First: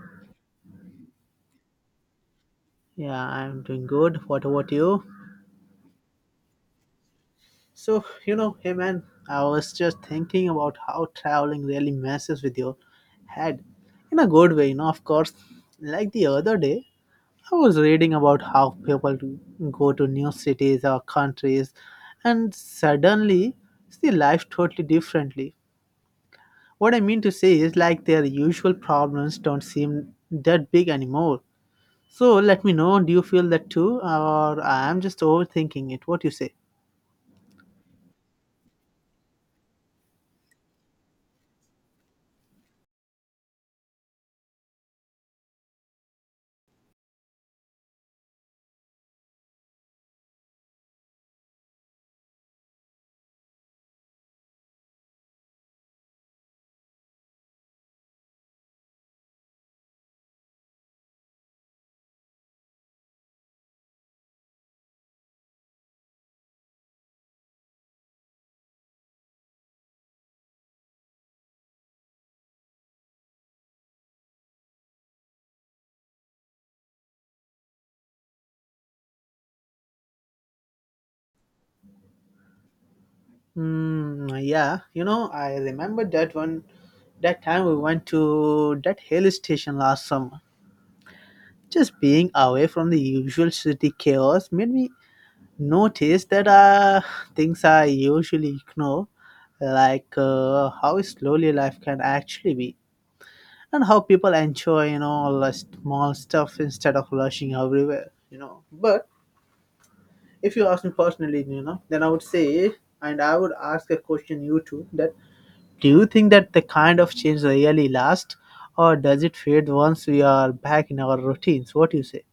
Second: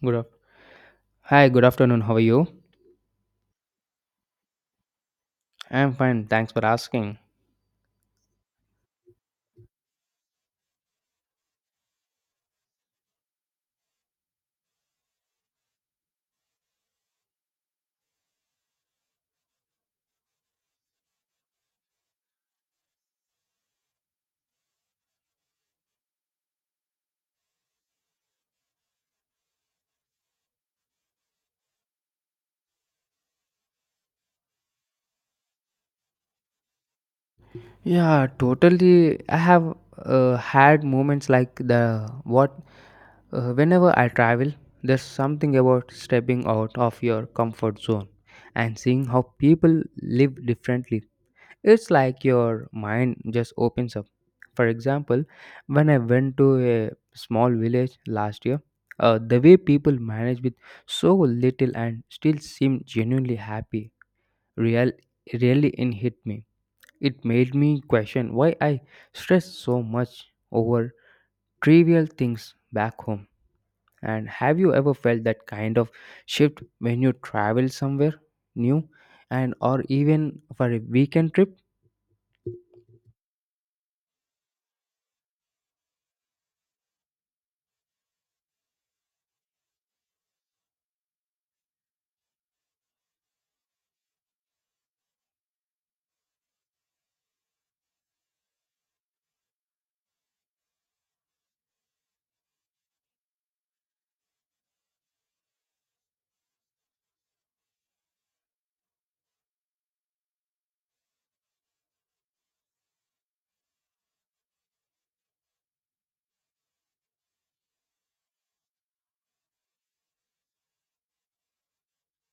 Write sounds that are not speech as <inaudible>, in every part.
Good af- Hi, good afternoon. How are you? Yeah, I'm doing good. What about you? I'm fine. Thanks for asking. So, you know, hey man, I was just thinking about how traveling really messes with your head in a good way, you know, of course. Like the other day, I was reading about how people do- go to new cities or countries and suddenly see life totally differently. What I mean to say is like their usual problems don't seem that big anymore. So let me know, do you feel that too? Or I'm just overthinking it. What you say? Yeah, totally. I have had moments like the what whenever I travel, there's something about stepping out of your comfort zone and seeing how people live differently. It's like your mind just opens up. For example, when I went to a small village last year, the way people managed with so little and still seemed genuinely happy real really in hit me. It made me question why I stress so much over trivial things back home. And have you ever felt that kind of shift when you travel somewhere new and or even for a weekend trip? Mm, yeah, you know, I remember that time we went to that hill station last summer. Just being away from the usual city chaos made me notice that things I usually ignore, like how slowly life can actually be, and how people enjoy, you know, all the small stuff instead of rushing everywhere, you know. But if you ask me personally, you know, then I would say, and I would ask a question you too that do you think that the kind of change really lasts, or does it fade once we are back in our routines? What do you say?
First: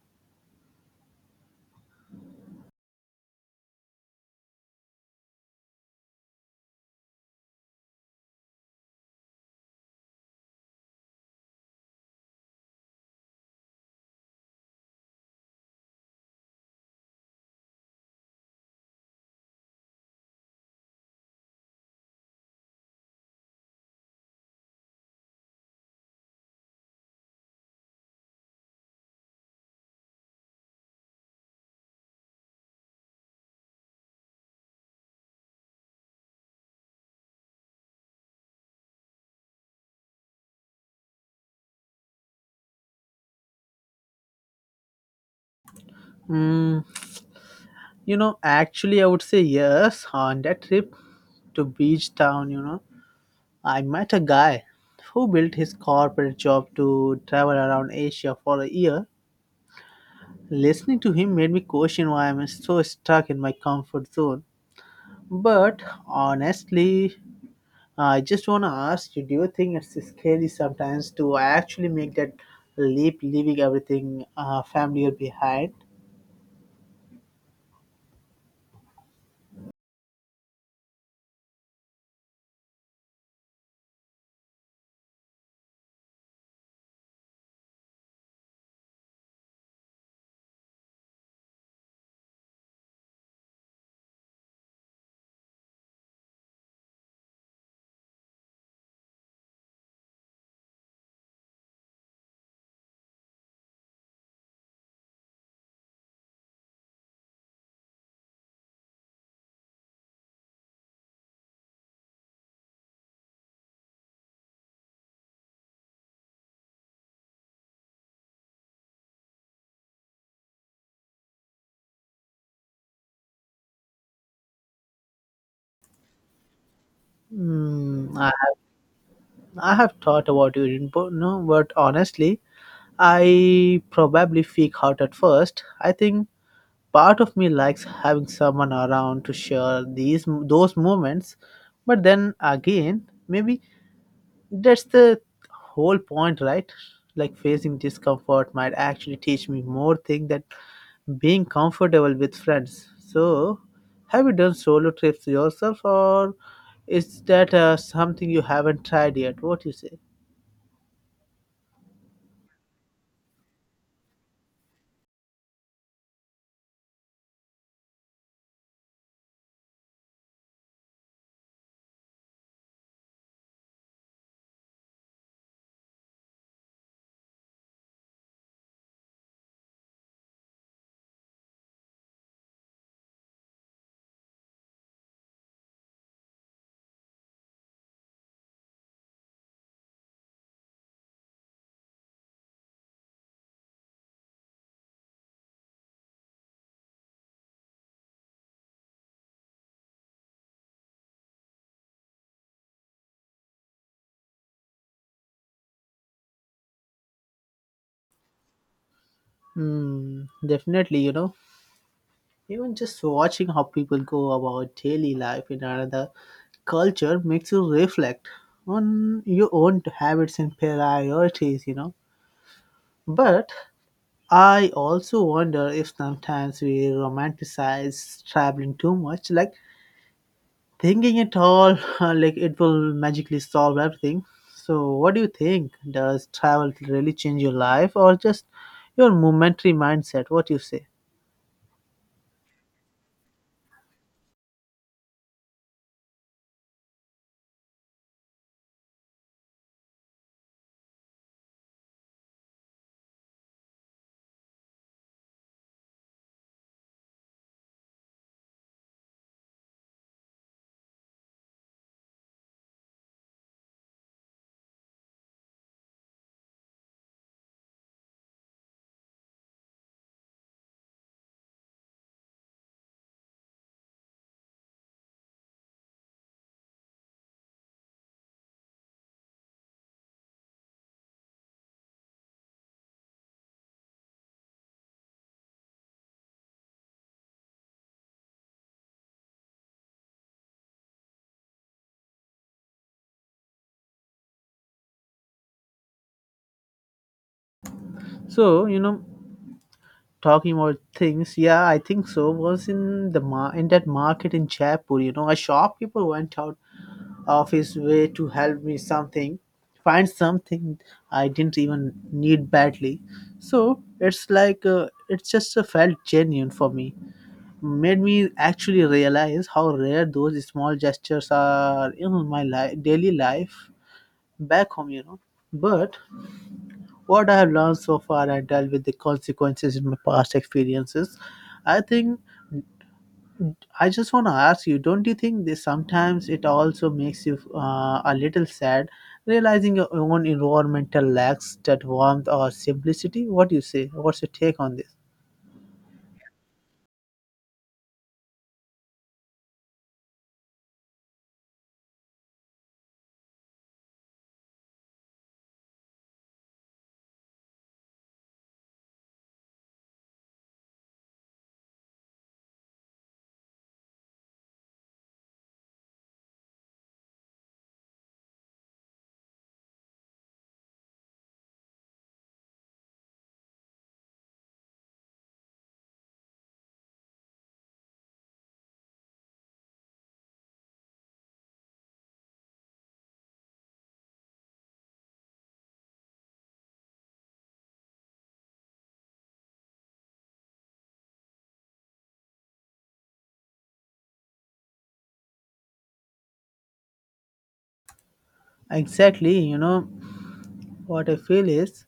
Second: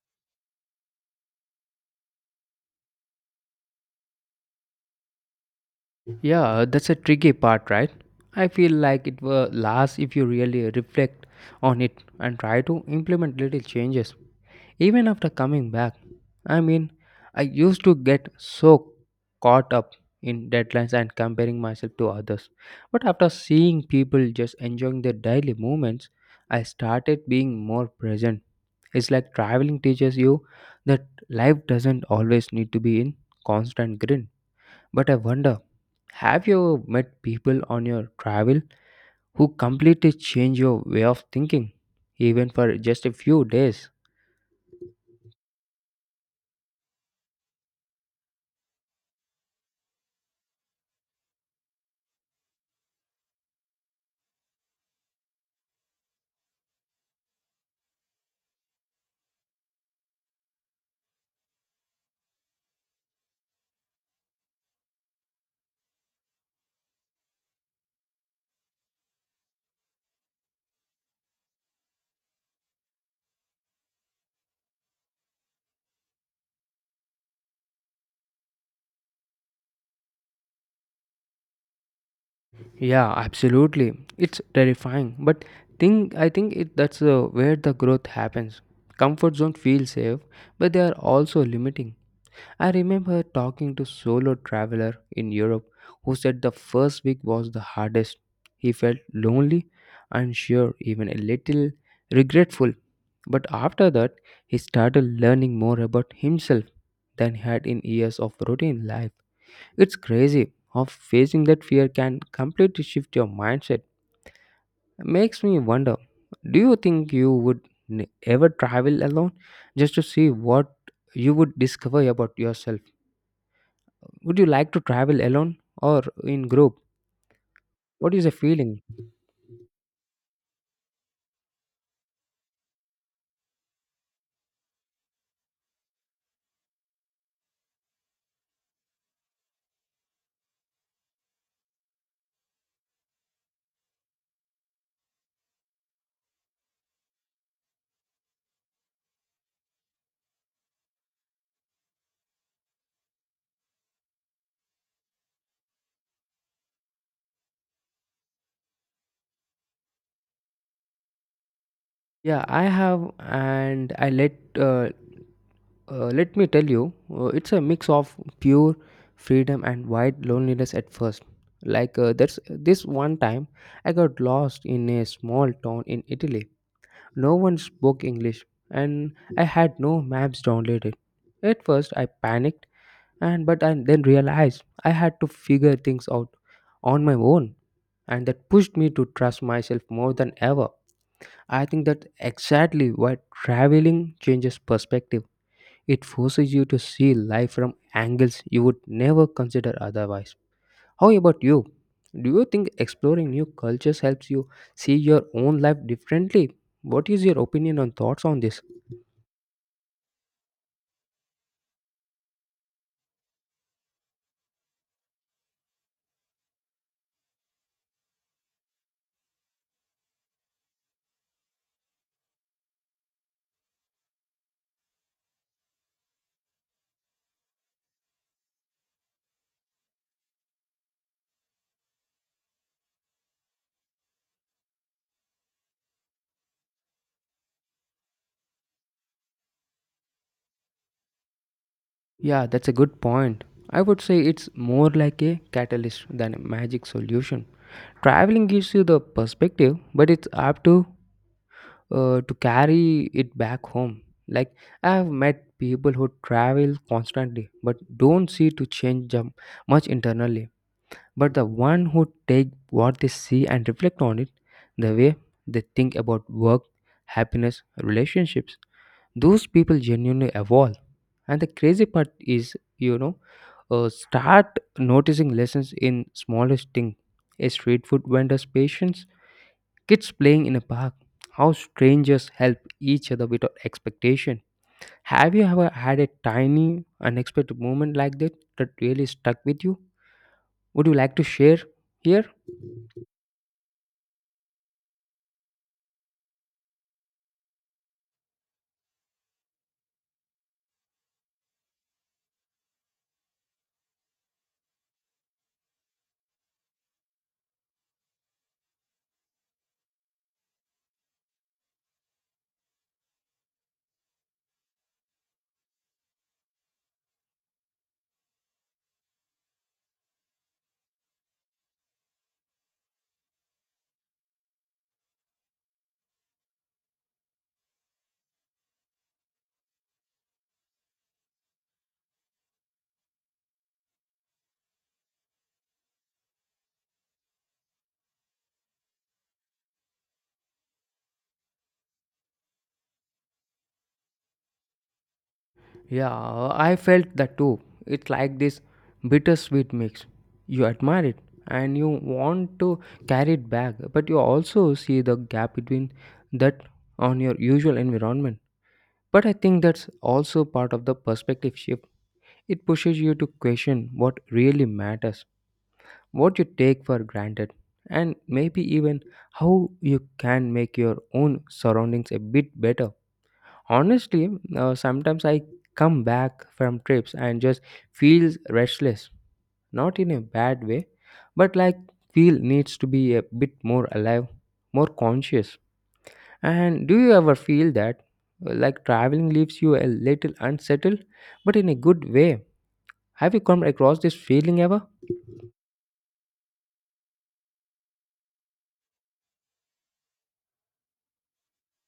Yeah, that's a tricky part, right? I feel like it will last if you really reflect on it and try to implement little changes. Even after coming back, I mean, I used to get so caught up in deadlines and comparing myself to others. But after seeing people just enjoying their daily moments, I started being more present. It's like traveling teaches you that life doesn't always need to be in constant grin. But I wonder, have you met people on your travel who completely change your way of thinking, even for just a few days? Mm, you know, actually, I would say yes. On that trip to beach town, you know, I met a guy who built his corporate job to travel around Asia for a year. Listening to him made me question why I'm so stuck in my comfort zone. But honestly, I just want to ask you, do you think it's scary sometimes to actually make that leap, leaving everything familiar behind? Yeah, absolutely. It's terrifying, but think I think it that's where the growth happens. Comfort zone feels safe, but they are also limiting. I remember talking to solo traveler in Europe who said the first week was the hardest. He felt lonely, unsure, even a little regretful. But after that, he started learning more about himself than he had in years of routine life. It's crazy how facing that fear can completely shift your mindset. Makes me wonder, do you think you would n- ever travel alone just to see what you would discover about yourself? Would you like to travel alone or in group? What Mm, is the feeling? I have thought about your input, no, but honestly, I probably freak out at first. I think part of me likes having someone around to share these those moments, but then again, maybe that's the whole point, right? Like facing discomfort might actually teach me more things that being comfortable with friends. So, have you done solo trips yourself, or is that something you haven't tried yet? What you say? Yeah, I have, and I let uh, let me tell you, it's a mix of pure freedom and wide loneliness at first. Like that's This one time, I got lost in a small town in Italy. No one spoke English and I had no maps downloaded. At first I panicked and but I then realized I had to figure things out on my own, and that pushed me to trust myself more than ever. I think that's exactly why traveling changes perspective. It forces you to see life from angles you would never consider otherwise. How about you? Do you think exploring new cultures helps you see your own life differently? What is your opinion and thoughts on this? Hmm, definitely, you know, even just watching how people go about daily life in another culture makes you reflect on your own habits and priorities, you know. But I also wonder if sometimes we romanticize traveling too much, like thinking it all <laughs> like it will magically solve everything. So, what do you think? Does travel really change your life or just your momentary mindset? What you say? Yeah, that's a good point. I would say it's more like a catalyst than a magic solution. Traveling gives you the perspective, but it's up to carry it back home. Like I have met people who travel constantly but don't see to change much internally, but the one who take what they see and reflect on it, the way they think about work, happiness, relationships, those people genuinely evolve. And the crazy part is, start noticing lessons in smallest thing: a street food vendor's patience, kids playing in a park, how strangers help each other without expectation. Have you ever had a tiny, unexpected moment like that really stuck with you? Would you like to share here? So, you know, talking about things, yeah, I think so. Was in the in that market in Jaipur, you know, a shopkeeper went out of his way to help me something, find something I didn't even need badly. So it's like it just felt genuine for me made me actually realize how rare those small gestures are in my life, daily life back home, you know. But what I have learned so far and dealt with the consequences in my past experiences, I think I just want to ask you, don't you think this sometimes it also makes you a little sad realizing your own environmental lacks that warmth or simplicity? What do you say? What's your take on this? Yeah, I felt that too. It's like this bittersweet mix. You admire it and you want to carry it back, but you also see the gap between that on your usual environment. But I think that's also part of the perspective shift. It pushes you to question what really matters, what you take for granted, and maybe even how you can make your own surroundings a bit better. Honestly, sometimes I come back from trips and just feels restless. Not in a bad way, but like feel needs to be a bit more alive, more conscious. And do you ever feel that like traveling leaves you a little unsettled, but in a good way? Have you come across this feeling ever? Exactly, you know, what I feel is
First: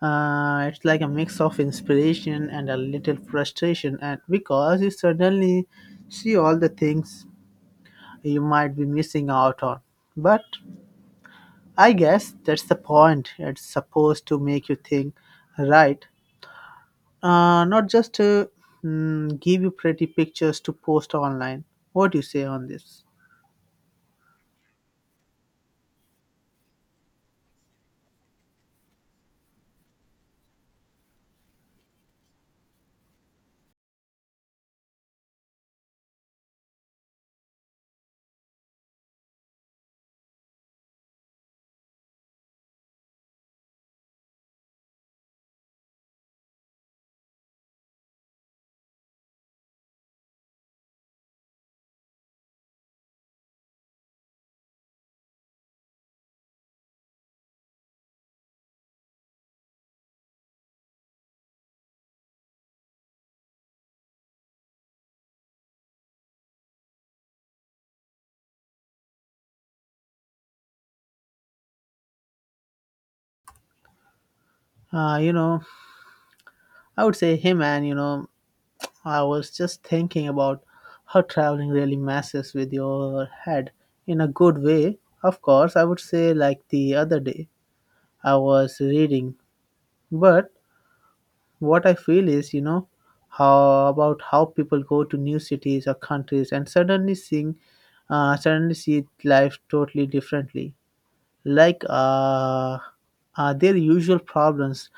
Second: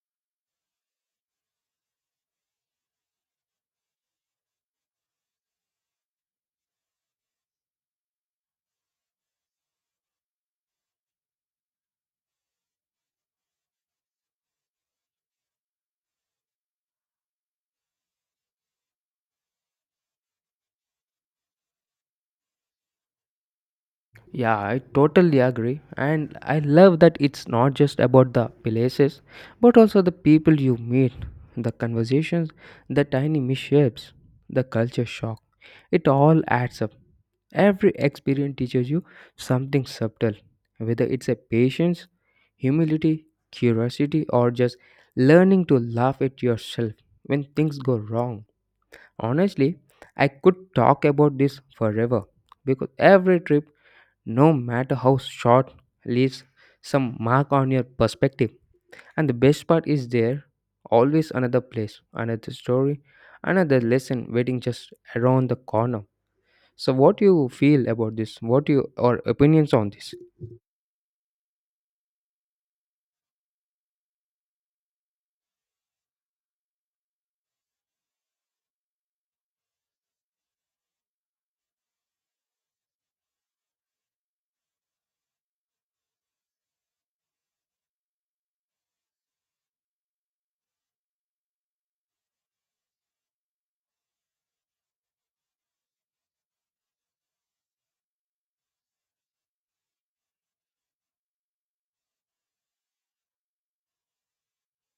It's like a mix of inspiration and a little frustration, and because you suddenly see all the things you might be missing out on. But I guess that's the point. It's supposed to make you think, right? Not just to give you pretty pictures to post online. What do you say on this? Yeah, I totally agree. And I love that it's not just about the places, but also the people you meet, the conversations, the tiny mishaps, the culture shock. It all adds up. Every experience teaches you something subtle, whether it's a patience, humility, curiosity, or just learning to laugh at yourself when things go wrong. Honestly, I could talk about this forever because every trip, no matter how short, leaves some mark on your perspective. And the best part is there always another place, another story, another lesson waiting just around the corner. So what you feel about this? What you or opinions on this? You know, I would say, hey man, you know, I was just thinking about how traveling really messes with your head in a good way. Of course, I would say like the other day I was reading, but what I feel is, you know, how about how people go to new cities or countries and suddenly see life totally differently. Like, uh, their usual problems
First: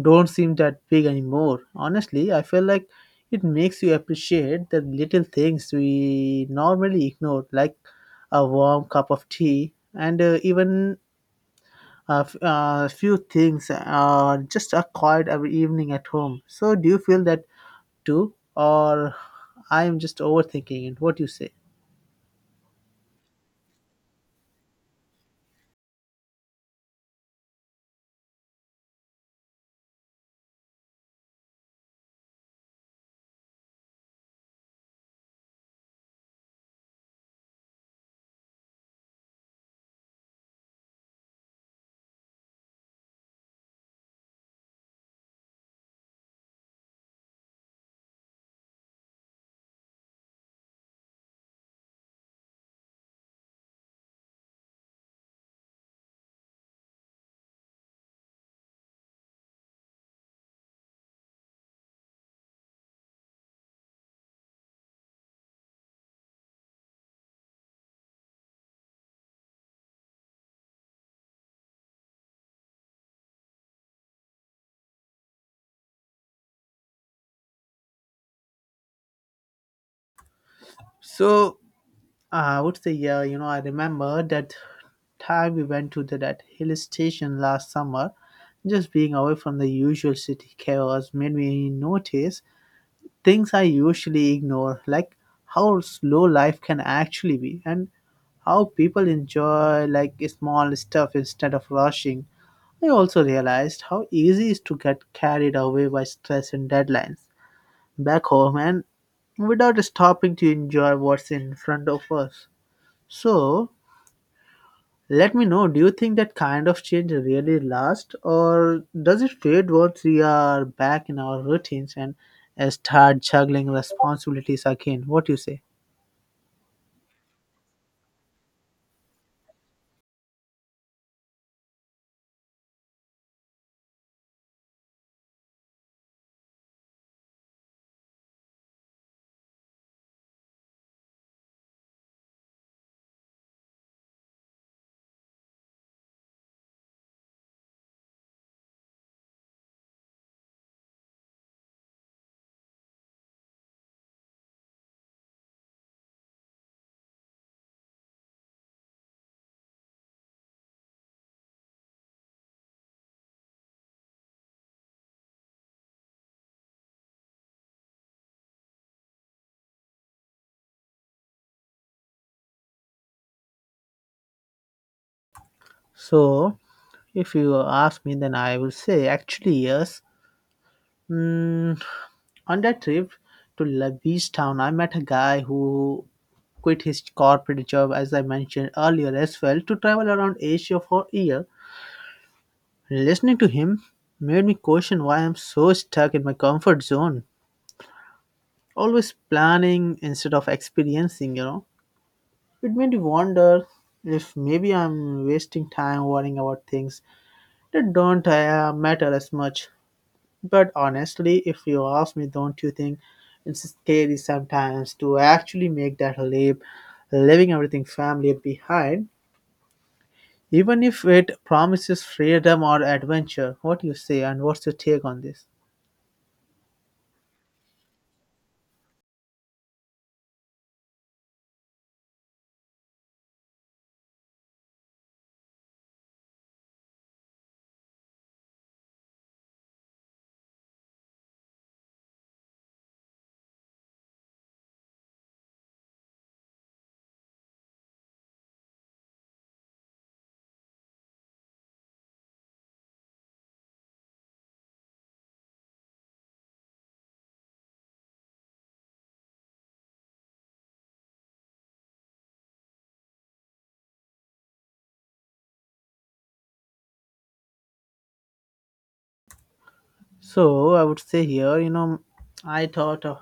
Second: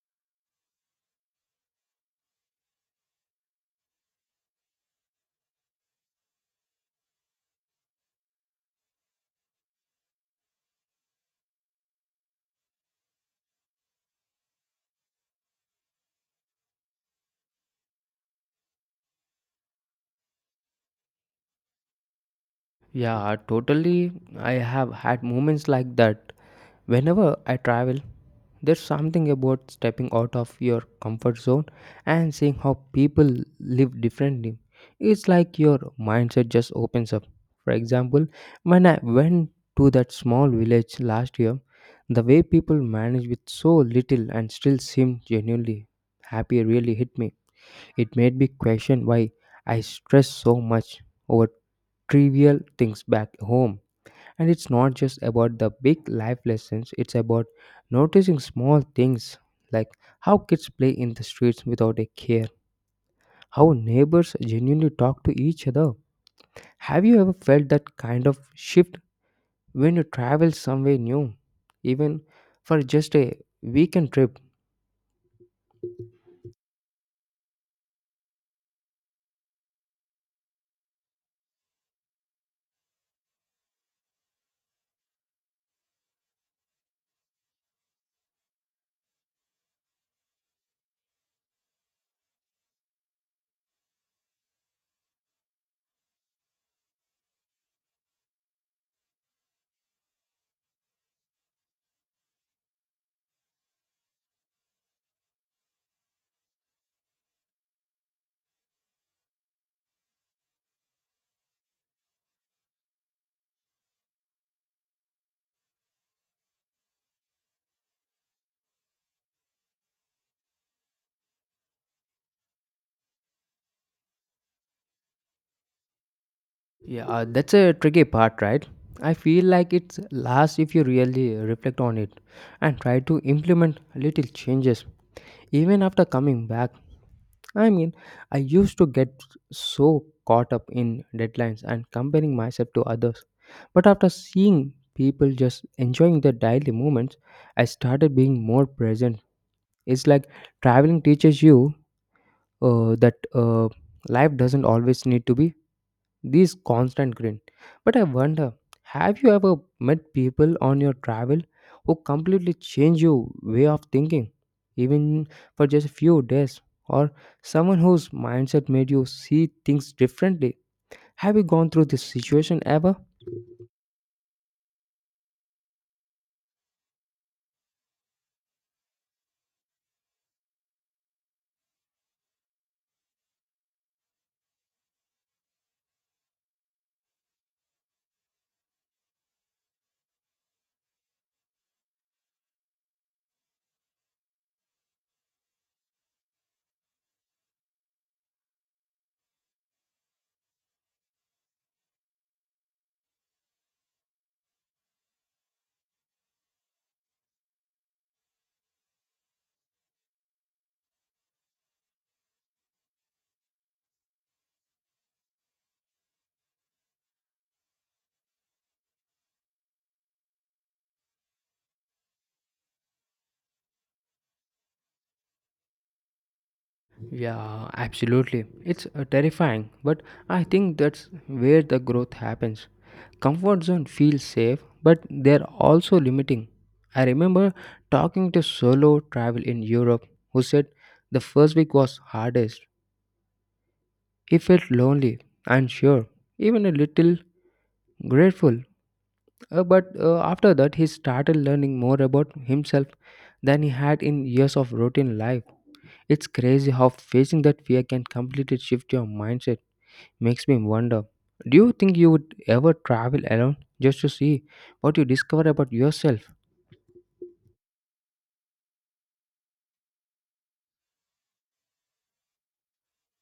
don't seem that big anymore. Honestly, I feel like it makes you appreciate the little things we normally ignore, like a warm cup of tea and even few things, just a quiet every evening at home. So, do you feel that too, or I am just overthinking it? What do you say? Yeah, totally. I have had moments like that. Whenever I travel, there's something about stepping out of your comfort zone and seeing how people live differently. It's like your mindset just opens up. For example, when I went to that small village last year, the way people managed with so little and still seemed genuinely happy really hit me. It made me question why I stress so much over trivial things back home, and it's not just about the big life lessons, it's about noticing small things like how kids play in the streets without a care, how neighbors genuinely talk to each other. Have you ever felt that kind of shift when you travel somewhere new, even for just a weekend trip? So I would say, yeah, you know, I remember that time we went to that hill station last summer. Just being away from the usual city chaos made me notice things I usually ignore, like how slow life can actually be and how people enjoy like small stuff instead of rushing. I also realized how easy it is to get carried away by stress and deadlines back home and without stopping to enjoy what's in front of us. So, let me know, do you think that kind of change really lasts, or does it fade once we are back in our routines and start juggling responsibilities again? What do you say? Yeah, that's a tricky part, right? I feel like it's lasts if you really reflect on it and try to implement little changes even after coming back. I mean, I used to get so caught up in deadlines and comparing myself to others. But after seeing people just enjoying their daily moments, I started being more present. It's like traveling teaches you that life doesn't always need to be this constant grin. But I wonder, have you ever met people on your travel who completely change your way of thinking, even for just a few days? Or someone whose mindset made you see things differently? Have you gone through this situation ever? So, if you ask me, then I will say actually yes. Mm, on that trip to La Beach Town, I met a guy who quit his corporate job, as I mentioned earlier as well, to travel around Asia for a year. Listening to him made me question why I'm so stuck in my comfort zone, always planning instead of experiencing, you know. It made me wonder if maybe I'm wasting time worrying about things that don't matter as much. But honestly, if you ask me, don't you think it's scary sometimes to actually make that leap, leaving everything family behind, even if it promises freedom or adventure? What do you say, and what's your take on this? Yeah, absolutely. It's terrifying, but I think that's where the growth happens. Comfort zone feels safe, but they're also limiting. I remember talking to solo travel in Europe who said the first week was hardest. He felt lonely, unsure, even a little grateful. But after that, he started learning more about himself than he had in years of routine life. It's crazy how facing that fear can completely shift your mindset. Makes me wonder, do you think you would ever travel alone just to see what you discover about yourself? So I would say here, you know, i thought uh,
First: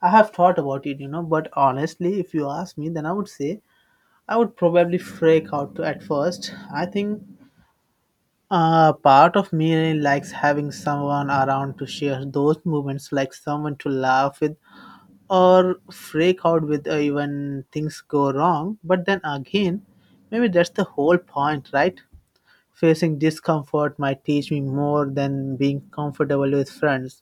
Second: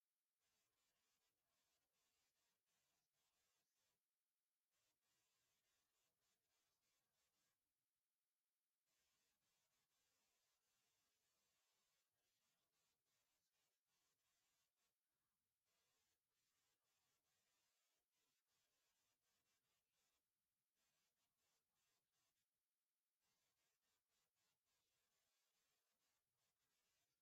I have thought about it, you know, but honestly, if you ask me, then I would say I would probably freak out at first. I think part of me really likes having someone around to share those moments, like someone to laugh with or freak out with even things go wrong. But then again, maybe that's the whole point, right? Facing discomfort might teach me more than being comfortable with friends.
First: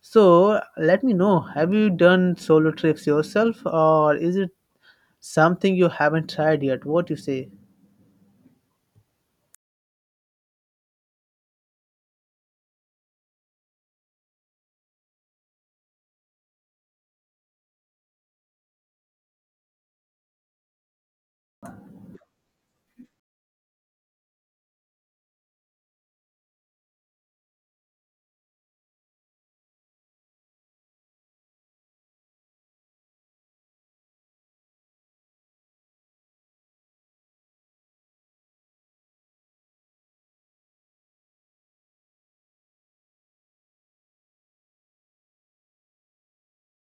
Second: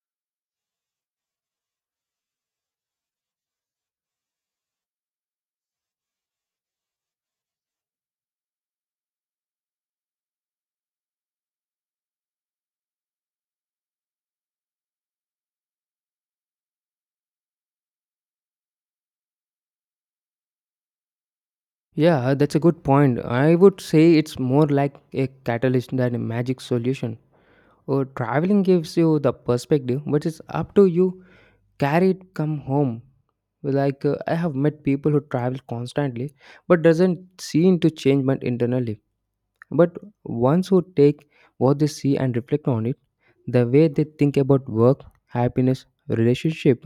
So let me know, have you done solo trips yourself, or is it something you haven't tried yet? What you say? Yeah, that's a good point. I would say it's more like a catalyst than a magic solution. Or traveling gives you the perspective, but it's up to you carry it come home. Like I have met people who travel constantly but doesn't seem to change much internally, but ones who take what they see and reflect on it, the way they think about work, happiness, relationship,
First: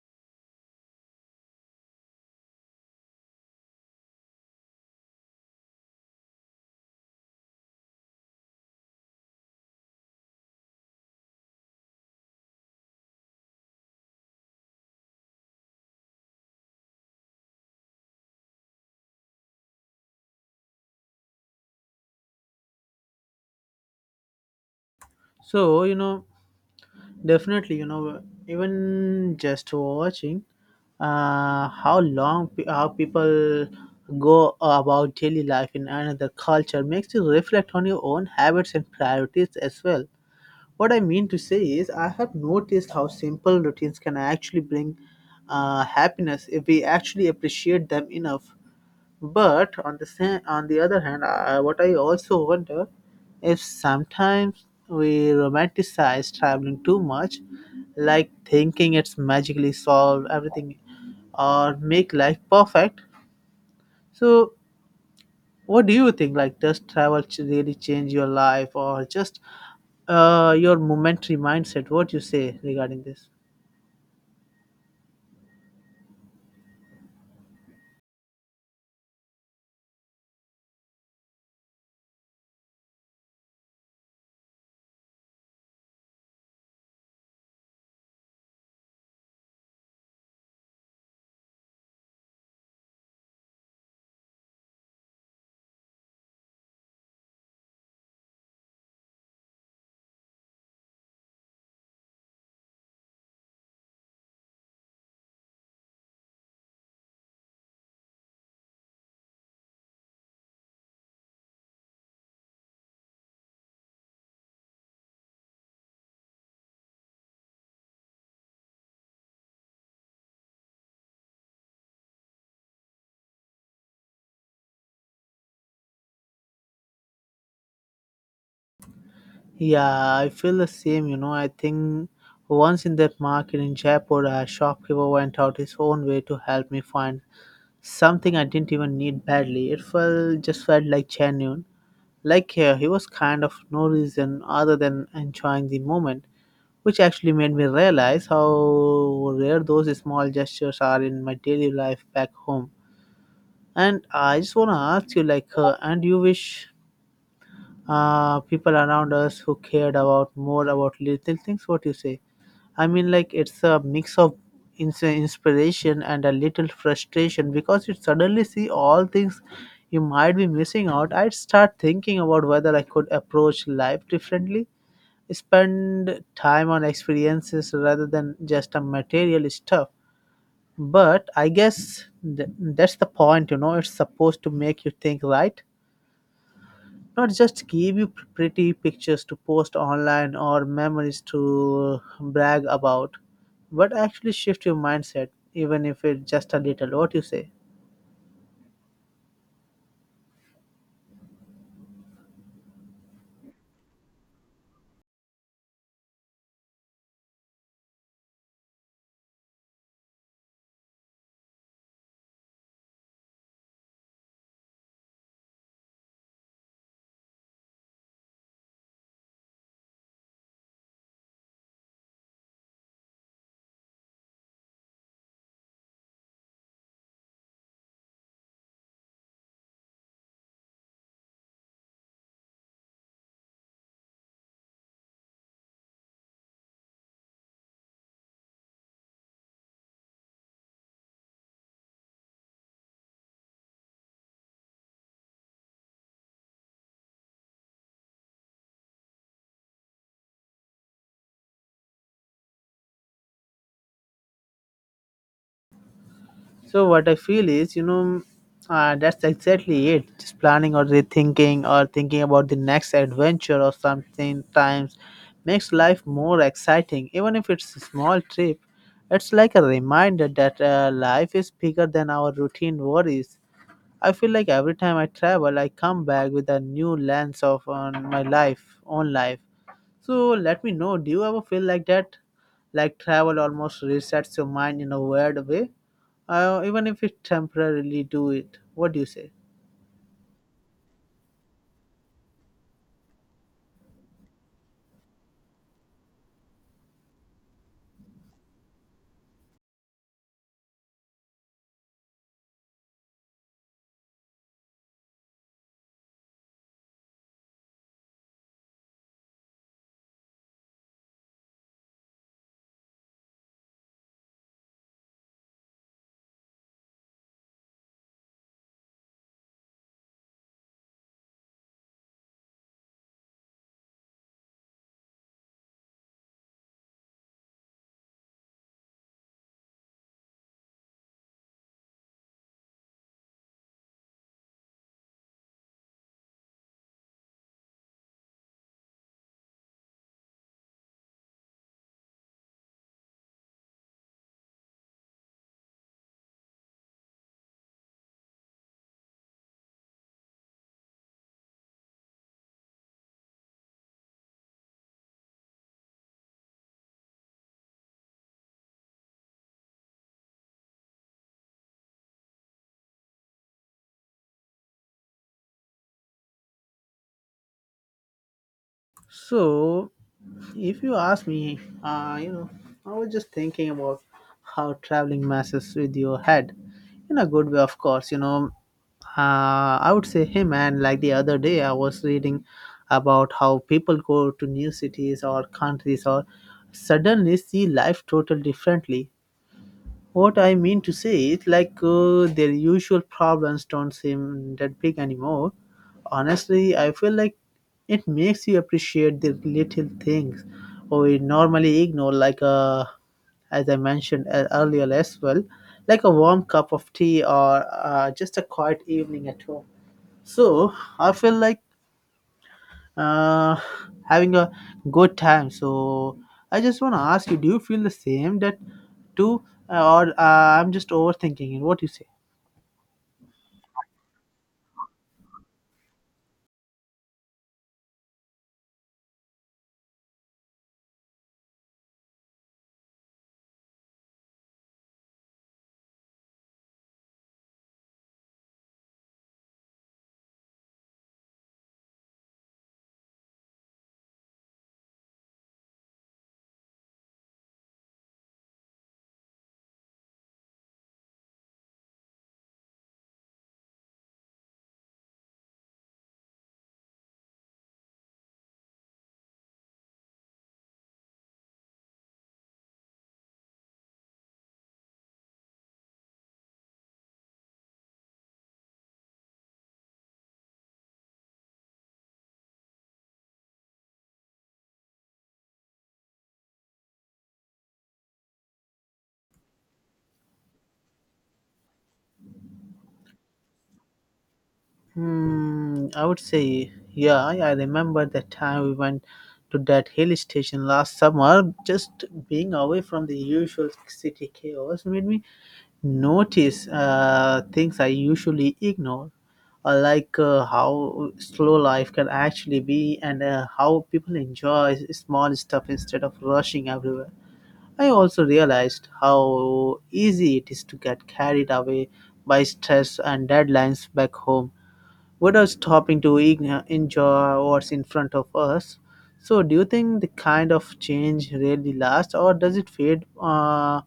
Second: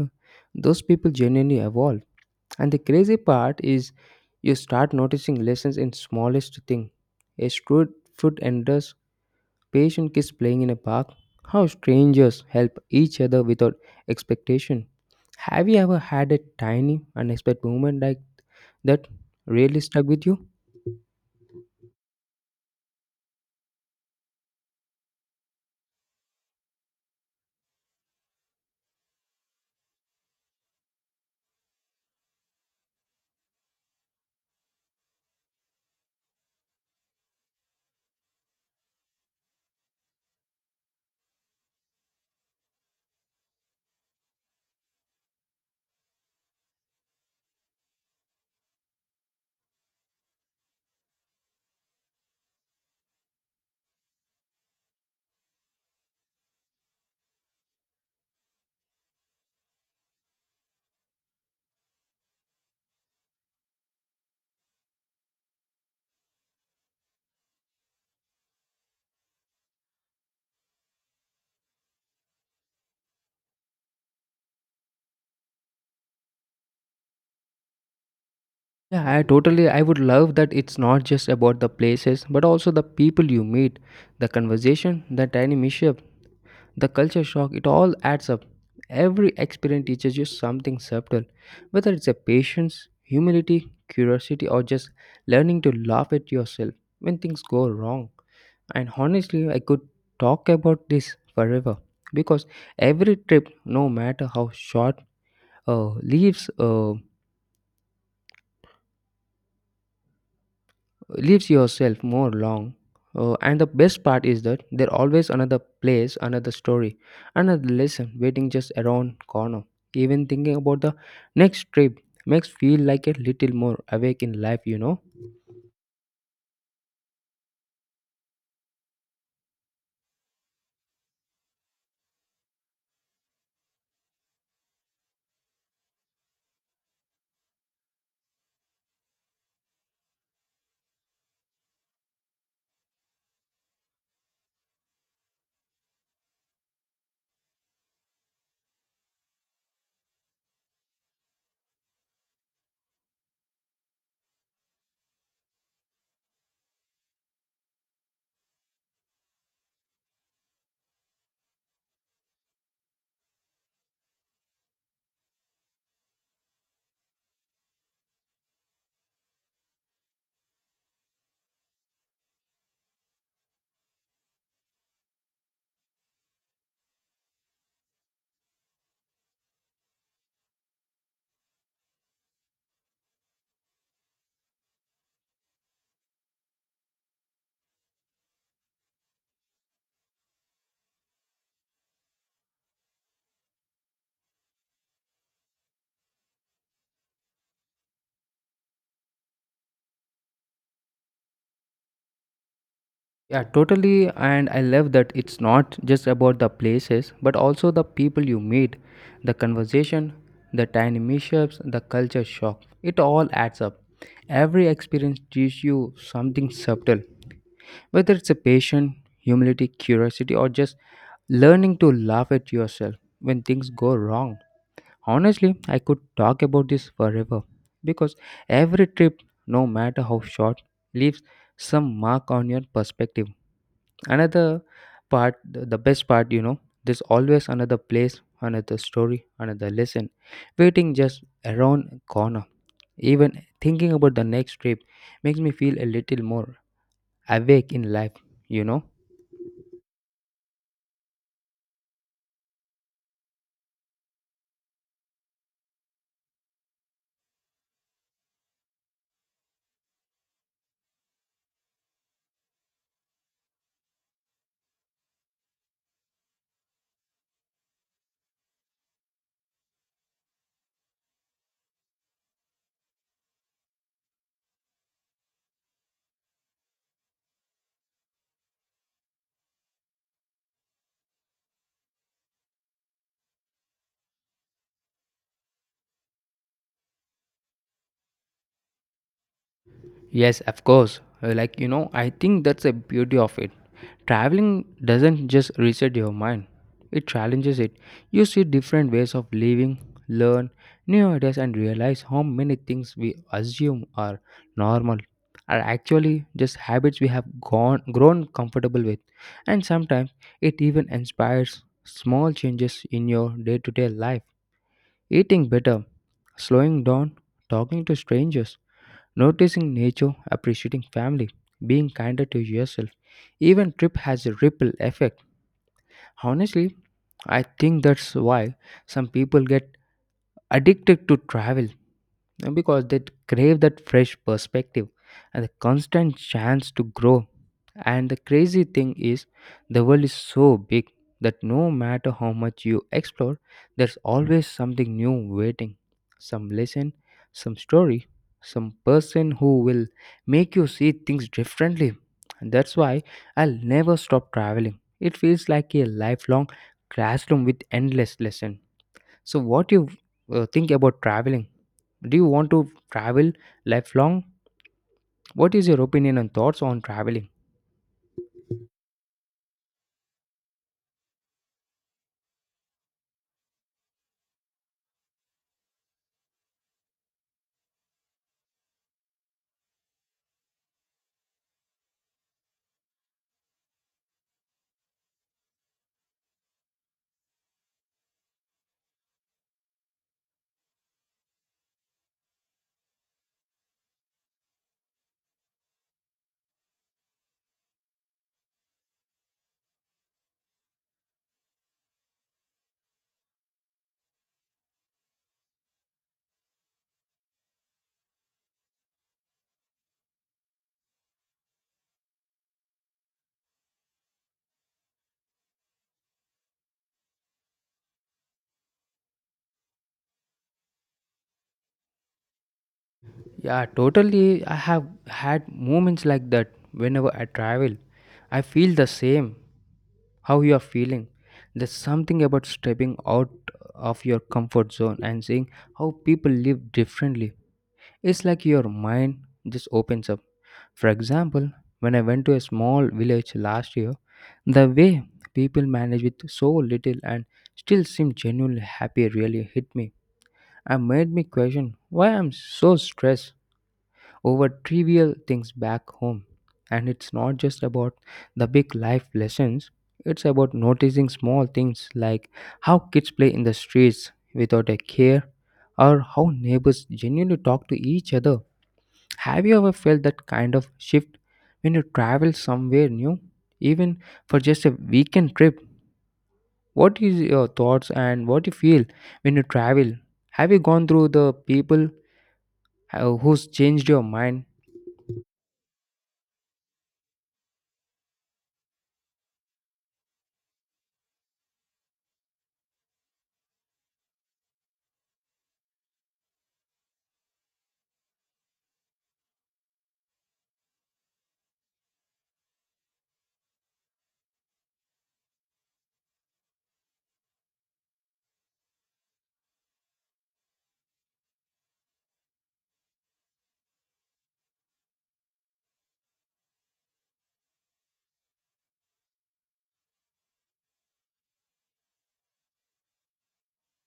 those people genuinely evolve. And the crazy part is, you start noticing lessons in smallest thing, a straight foot enders. Patient kids playing in a park. How strangers help each other without expectation. Have you ever had a tiny, unexpected moment like that really stuck with you? So you know, definitely, you know, even just watching how people go about daily life in another culture makes you reflect on your own habits and priorities as well. What I mean to say is I have noticed how simple routines can actually bring happiness if we actually appreciate them enough. But on the same, on the other hand, what I also wonder if sometimes we romanticize traveling too much, like thinking it's magically solved everything or make life perfect. So, what do you think? Like, does really change your life or just your momentary mindset? What you say regarding this? Yeah, I totally. I would love that it's not just about the places, but also the people you meet, the conversation, the tiny mischief, the culture shock. It all adds up. Every experience teaches you something subtle, whether it's a patience, humility, curiosity, or just learning to laugh at yourself when things go wrong. And honestly, I could talk about this forever because every trip, no matter how short, uh, leaves uh, leaves yourself more long. And the best part is that there always another place, another story, another lesson waiting just around corner. Even thinking about the next trip makes feel like a little more awake in life, you know. Yeah, I feel the same. You know, I think once in that market in Jaipur, a shopkeeper went out his own way to help me find something I didn't even need badly. It felt just felt like genuine. Like here, he was kind of no reason other than enjoying the moment, which actually made me realize how rare those small gestures are in my daily life back home. And I just wanna ask you, like, and you wish people around us who cared about more about little things. What you say? I mean, like it's a mix of inspiration and a little frustration because you suddenly see all things you might be missing out. I'd start thinking about whether I could approach life differently, spend time on experiences rather than just on material stuff. But I guess that's the point, you know. It's supposed to make you think, right? Not just give you pretty pictures to post online or memories to brag about, but actually shift your mindset, even if it's just a little. What you say? Yeah, totally. And I love that it's not just about the places, but also the people you meet, the conversation, the tiny mishaps, the culture shock. It all adds up. Every experience teaches you something subtle, whether it's a patient, humility, curiosity, or just learning to laugh at yourself when things go wrong. Honestly, I could talk about this forever because every trip, no matter how short, leaves some mark on your perspective. Another part, the best part, you know, there's always another place, another story, another lesson waiting just around corner. Even thinking about the next trip makes me feel a little more awake in life, you know. So what I feel is, you know, that's exactly it. Just planning or rethinking or thinking about the next adventure or something times makes life more exciting, even if it's a small trip. It's like a reminder that life is bigger than our routine worries. I feel like every time I travel, I come back with a new lens of on my life, own life. So let me know, do you ever feel like that? Like travel almost resets your mind in a weird way, even if it temporarily do it. What do you say? Yes, of course. Like, you know, I think that's the beauty of it. Traveling doesn't just reset your mind, it challenges it. You see different ways of living, learn new ideas, and realize how many things we assume are normal are actually just habits we have grown comfortable with. And sometimes it even inspires small changes in your day to day life. Eating better, slowing down, talking to strangers, noticing nature, appreciating family, being kinder to yourself, even trip has a ripple effect. Honestly, I think that's why some people get addicted to travel because they crave that fresh perspective and the constant chance to grow. And the crazy thing is, the world is so big that no matter how much you explore, there's always something new waiting, some lesson, some story, some person who will make you see things differently. And that's why I'll never stop traveling. It feels like a lifelong classroom with endless lessons. So, what you think about traveling? Do you want to travel lifelong? What is your opinion and thoughts on traveling? So if you ask me, you know, I was just thinking about how traveling messes with your head in a good way, of course. You know, I would say him. And like the other day, I was reading about how people go to new cities or countries or suddenly see life totally differently. What I mean to say is like their usual problems don't seem that big anymore. Honestly, I feel like it makes you appreciate the little things we normally ignore, like as I mentioned earlier as well, like a warm cup of tea or just a quiet evening at home. So I feel like uh, having a good time. So I just want to ask you: do you feel the same that too, or I'm just overthinking it? What do you say? Yeah, totally. I have had moments like that whenever I travel. I feel the same. How you are feeling? There's something about stepping out of your comfort zone and seeing how people live differently. It's like your mind just opens up. For example, when I went to a small village last year, the way people manage with so little and still seem genuinely happy really hit me and made me question why I'm so stressed over trivial things back home. And it's not just about the big life lessons, it's about noticing small things like how kids play in the streets without a care or how neighbors genuinely talk to each other. Have you ever felt that kind of shift when you travel somewhere new, even for just a weekend trip? What is your thoughts and what you feel when you travel? Have you gone through the people who's changed your mind? Hmm, I would say yeah. I remember the time we went to that hill station last summer. Just being away from the usual city chaos made me notice things I usually ignore. Like how slow life can actually be and how people enjoy small stuff instead of rushing everywhere. I also realized how easy it is to get carried away by stress and deadlines back home without stopping to enjoy what's in front of us. So, do you think the kind of change really lasts, or does it fade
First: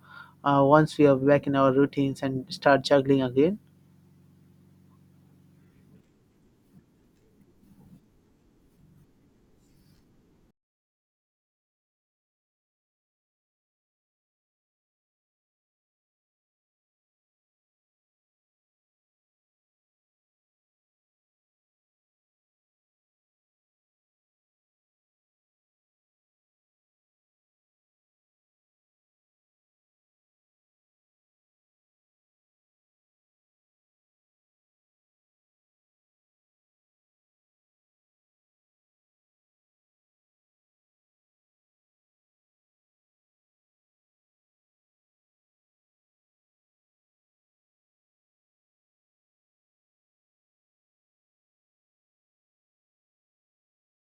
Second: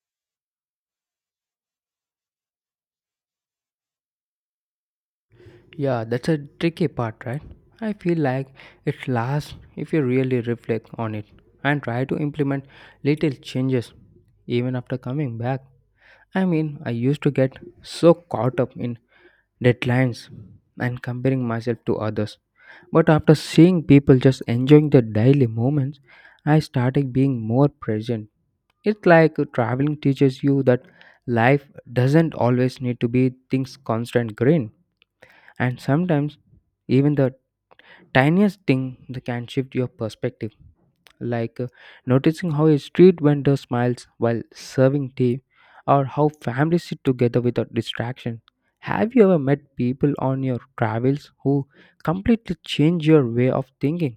once we are back in our routines and start juggling again? Yeah, that's a tricky part, right? I feel like it lasts if you really reflect on it and try to implement little changes even after coming back. I mean, I used to get so caught up in deadlines and comparing myself to others. But after seeing people just enjoying the daily moments, I started being more present. It's like traveling teaches you that life doesn't always need to be things constant green. And sometimes, even the tiniest thing that can shift your perspective, like noticing how a street vendor smiles while serving tea, or how families sit together without distraction. Have you ever met people on your travels who completely change your way of thinking,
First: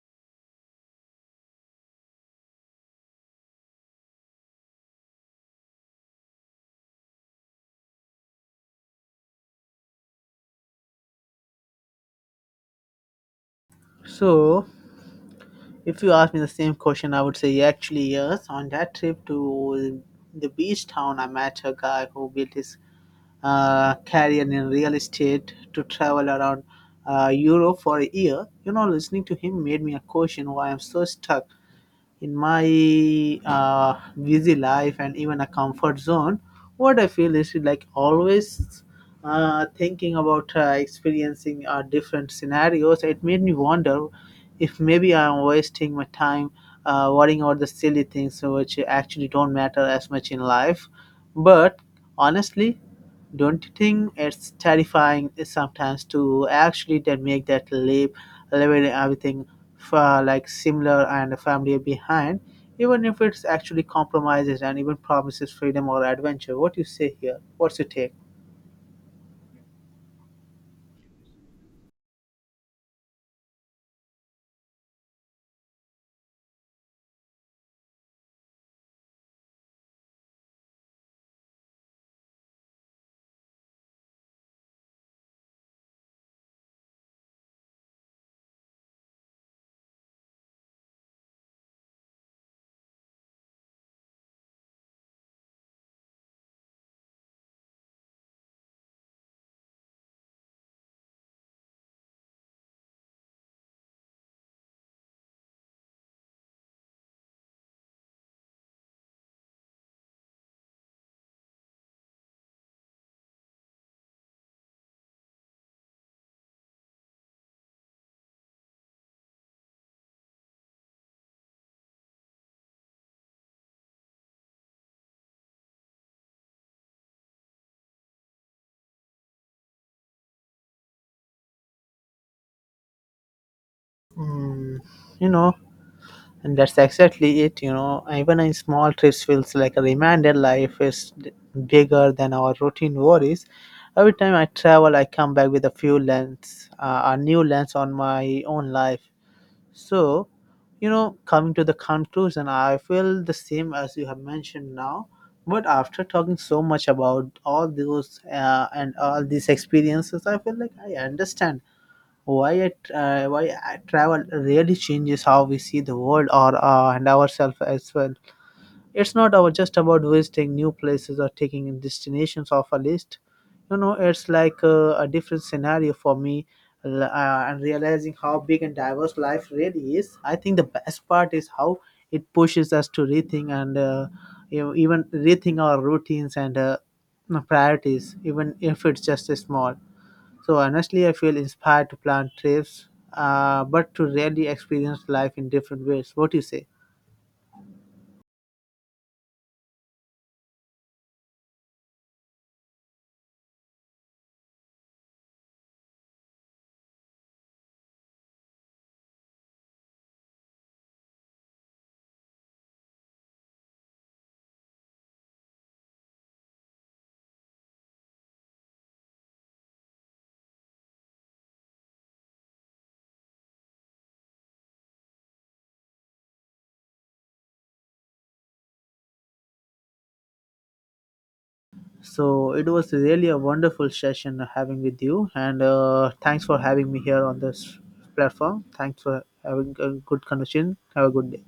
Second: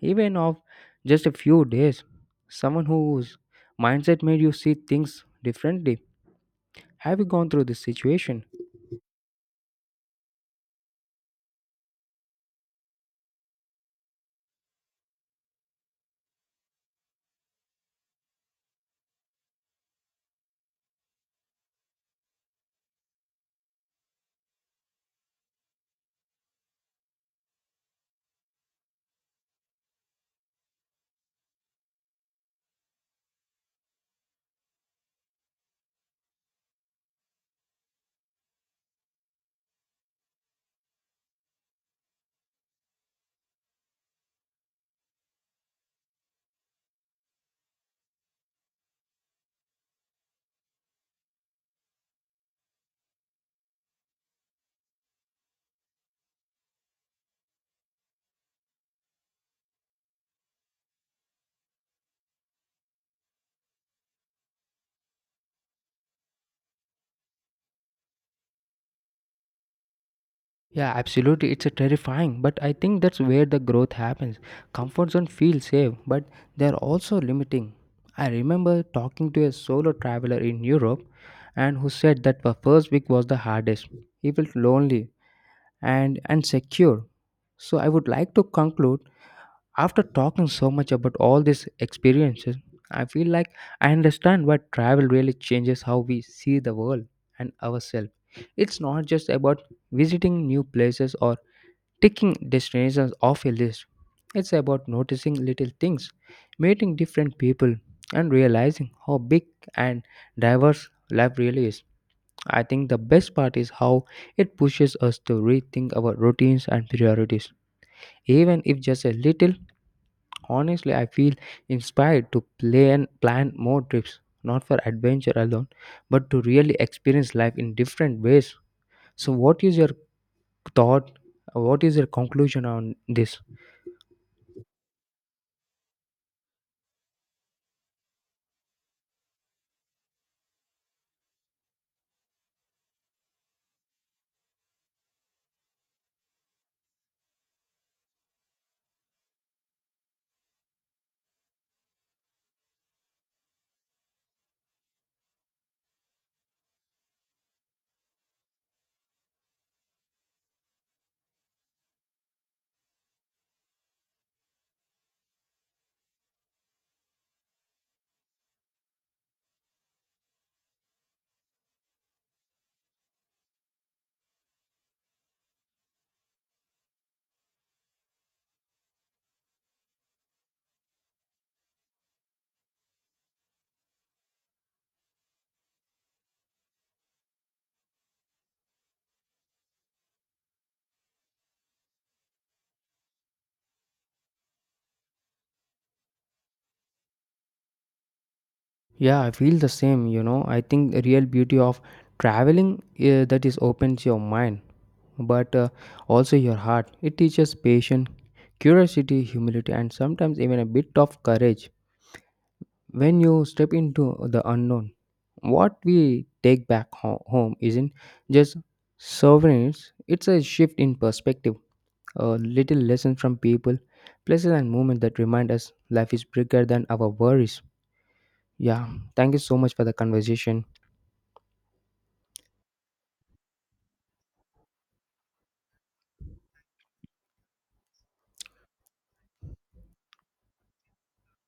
even of just a few days? Someone whose mindset made you see things differently. Have you gone through this situation? So, if you ask me the same question, I would say actually yes. On that trip to the beach town, I met a guy who built his career in real estate to travel around Europe for a year. You know, listening to him made me a question why I'm so stuck in my busy life and even a comfort zone. What I feel is like always thinking about experiencing different scenarios. It made me wonder if maybe I'm wasting my time worrying about the silly things which actually don't matter as much in life. But honestly, don't you think it's terrifying sometimes to actually then make that leap, leaving everything for like similar and family behind, even if it's actually compromises and even promises freedom or adventure? What you say here? What's your take? Yeah, absolutely. It's a terrifying, but I think that's where the growth happens. Comfort zone feels safe, but they're also limiting. I remember talking to a solo traveler in Europe and who said that the first week was the hardest. He felt lonely and insecure. So I would like to conclude, after talking so much about all these experiences, I feel like I understand why travel really changes how we see the world and ourselves. It's not just about visiting new places or taking destinations off a list. It's about noticing little things, meeting different people, and realizing how big and diverse life really is. I think the best part is how it pushes us to rethink our routines and priorities. Even if just a little, honestly, I feel inspired to plan more trips, not for adventure alone, but to really experience life in different ways. So, what is your thought? What is your conclusion on this? Mm, you know, and that's exactly it, you know, even in small trips feels like a reminder life is bigger than our routine worries. Every time I travel, I come back with a few lens, a new lens on my own life. So, you know, coming to the conclusion, I feel the same as you have mentioned now. But after talking so much about all those and all these experiences, I feel like I understand why why travel really changes how we see the world or and ourselves as well. It's not about just about visiting new places or taking in destinations off a list. You know, it's like a different scenario for me and realizing how big and diverse life really is. I think the best part is how it pushes us to rethink and you know, even rethink our routines and priorities, even if it's just a small. So honestly, I feel inspired to plan trips, but to really experience life in different ways. What do you say? Yeah, I feel the same, you know. I think the real beauty of traveling that is opens your mind, but also your heart. It teaches patience, curiosity, humility and sometimes even a bit of courage when you step into the unknown. What we take back home isn't just souvenirs, it's a shift in perspective, a little lesson from people, places and moments that remind us life is bigger than our worries. Yeah, thank you so much for the conversation. So it was really a wonderful session having with you, and thanks for having me here on this platform. Thanks for having a good conversation. Have a good day.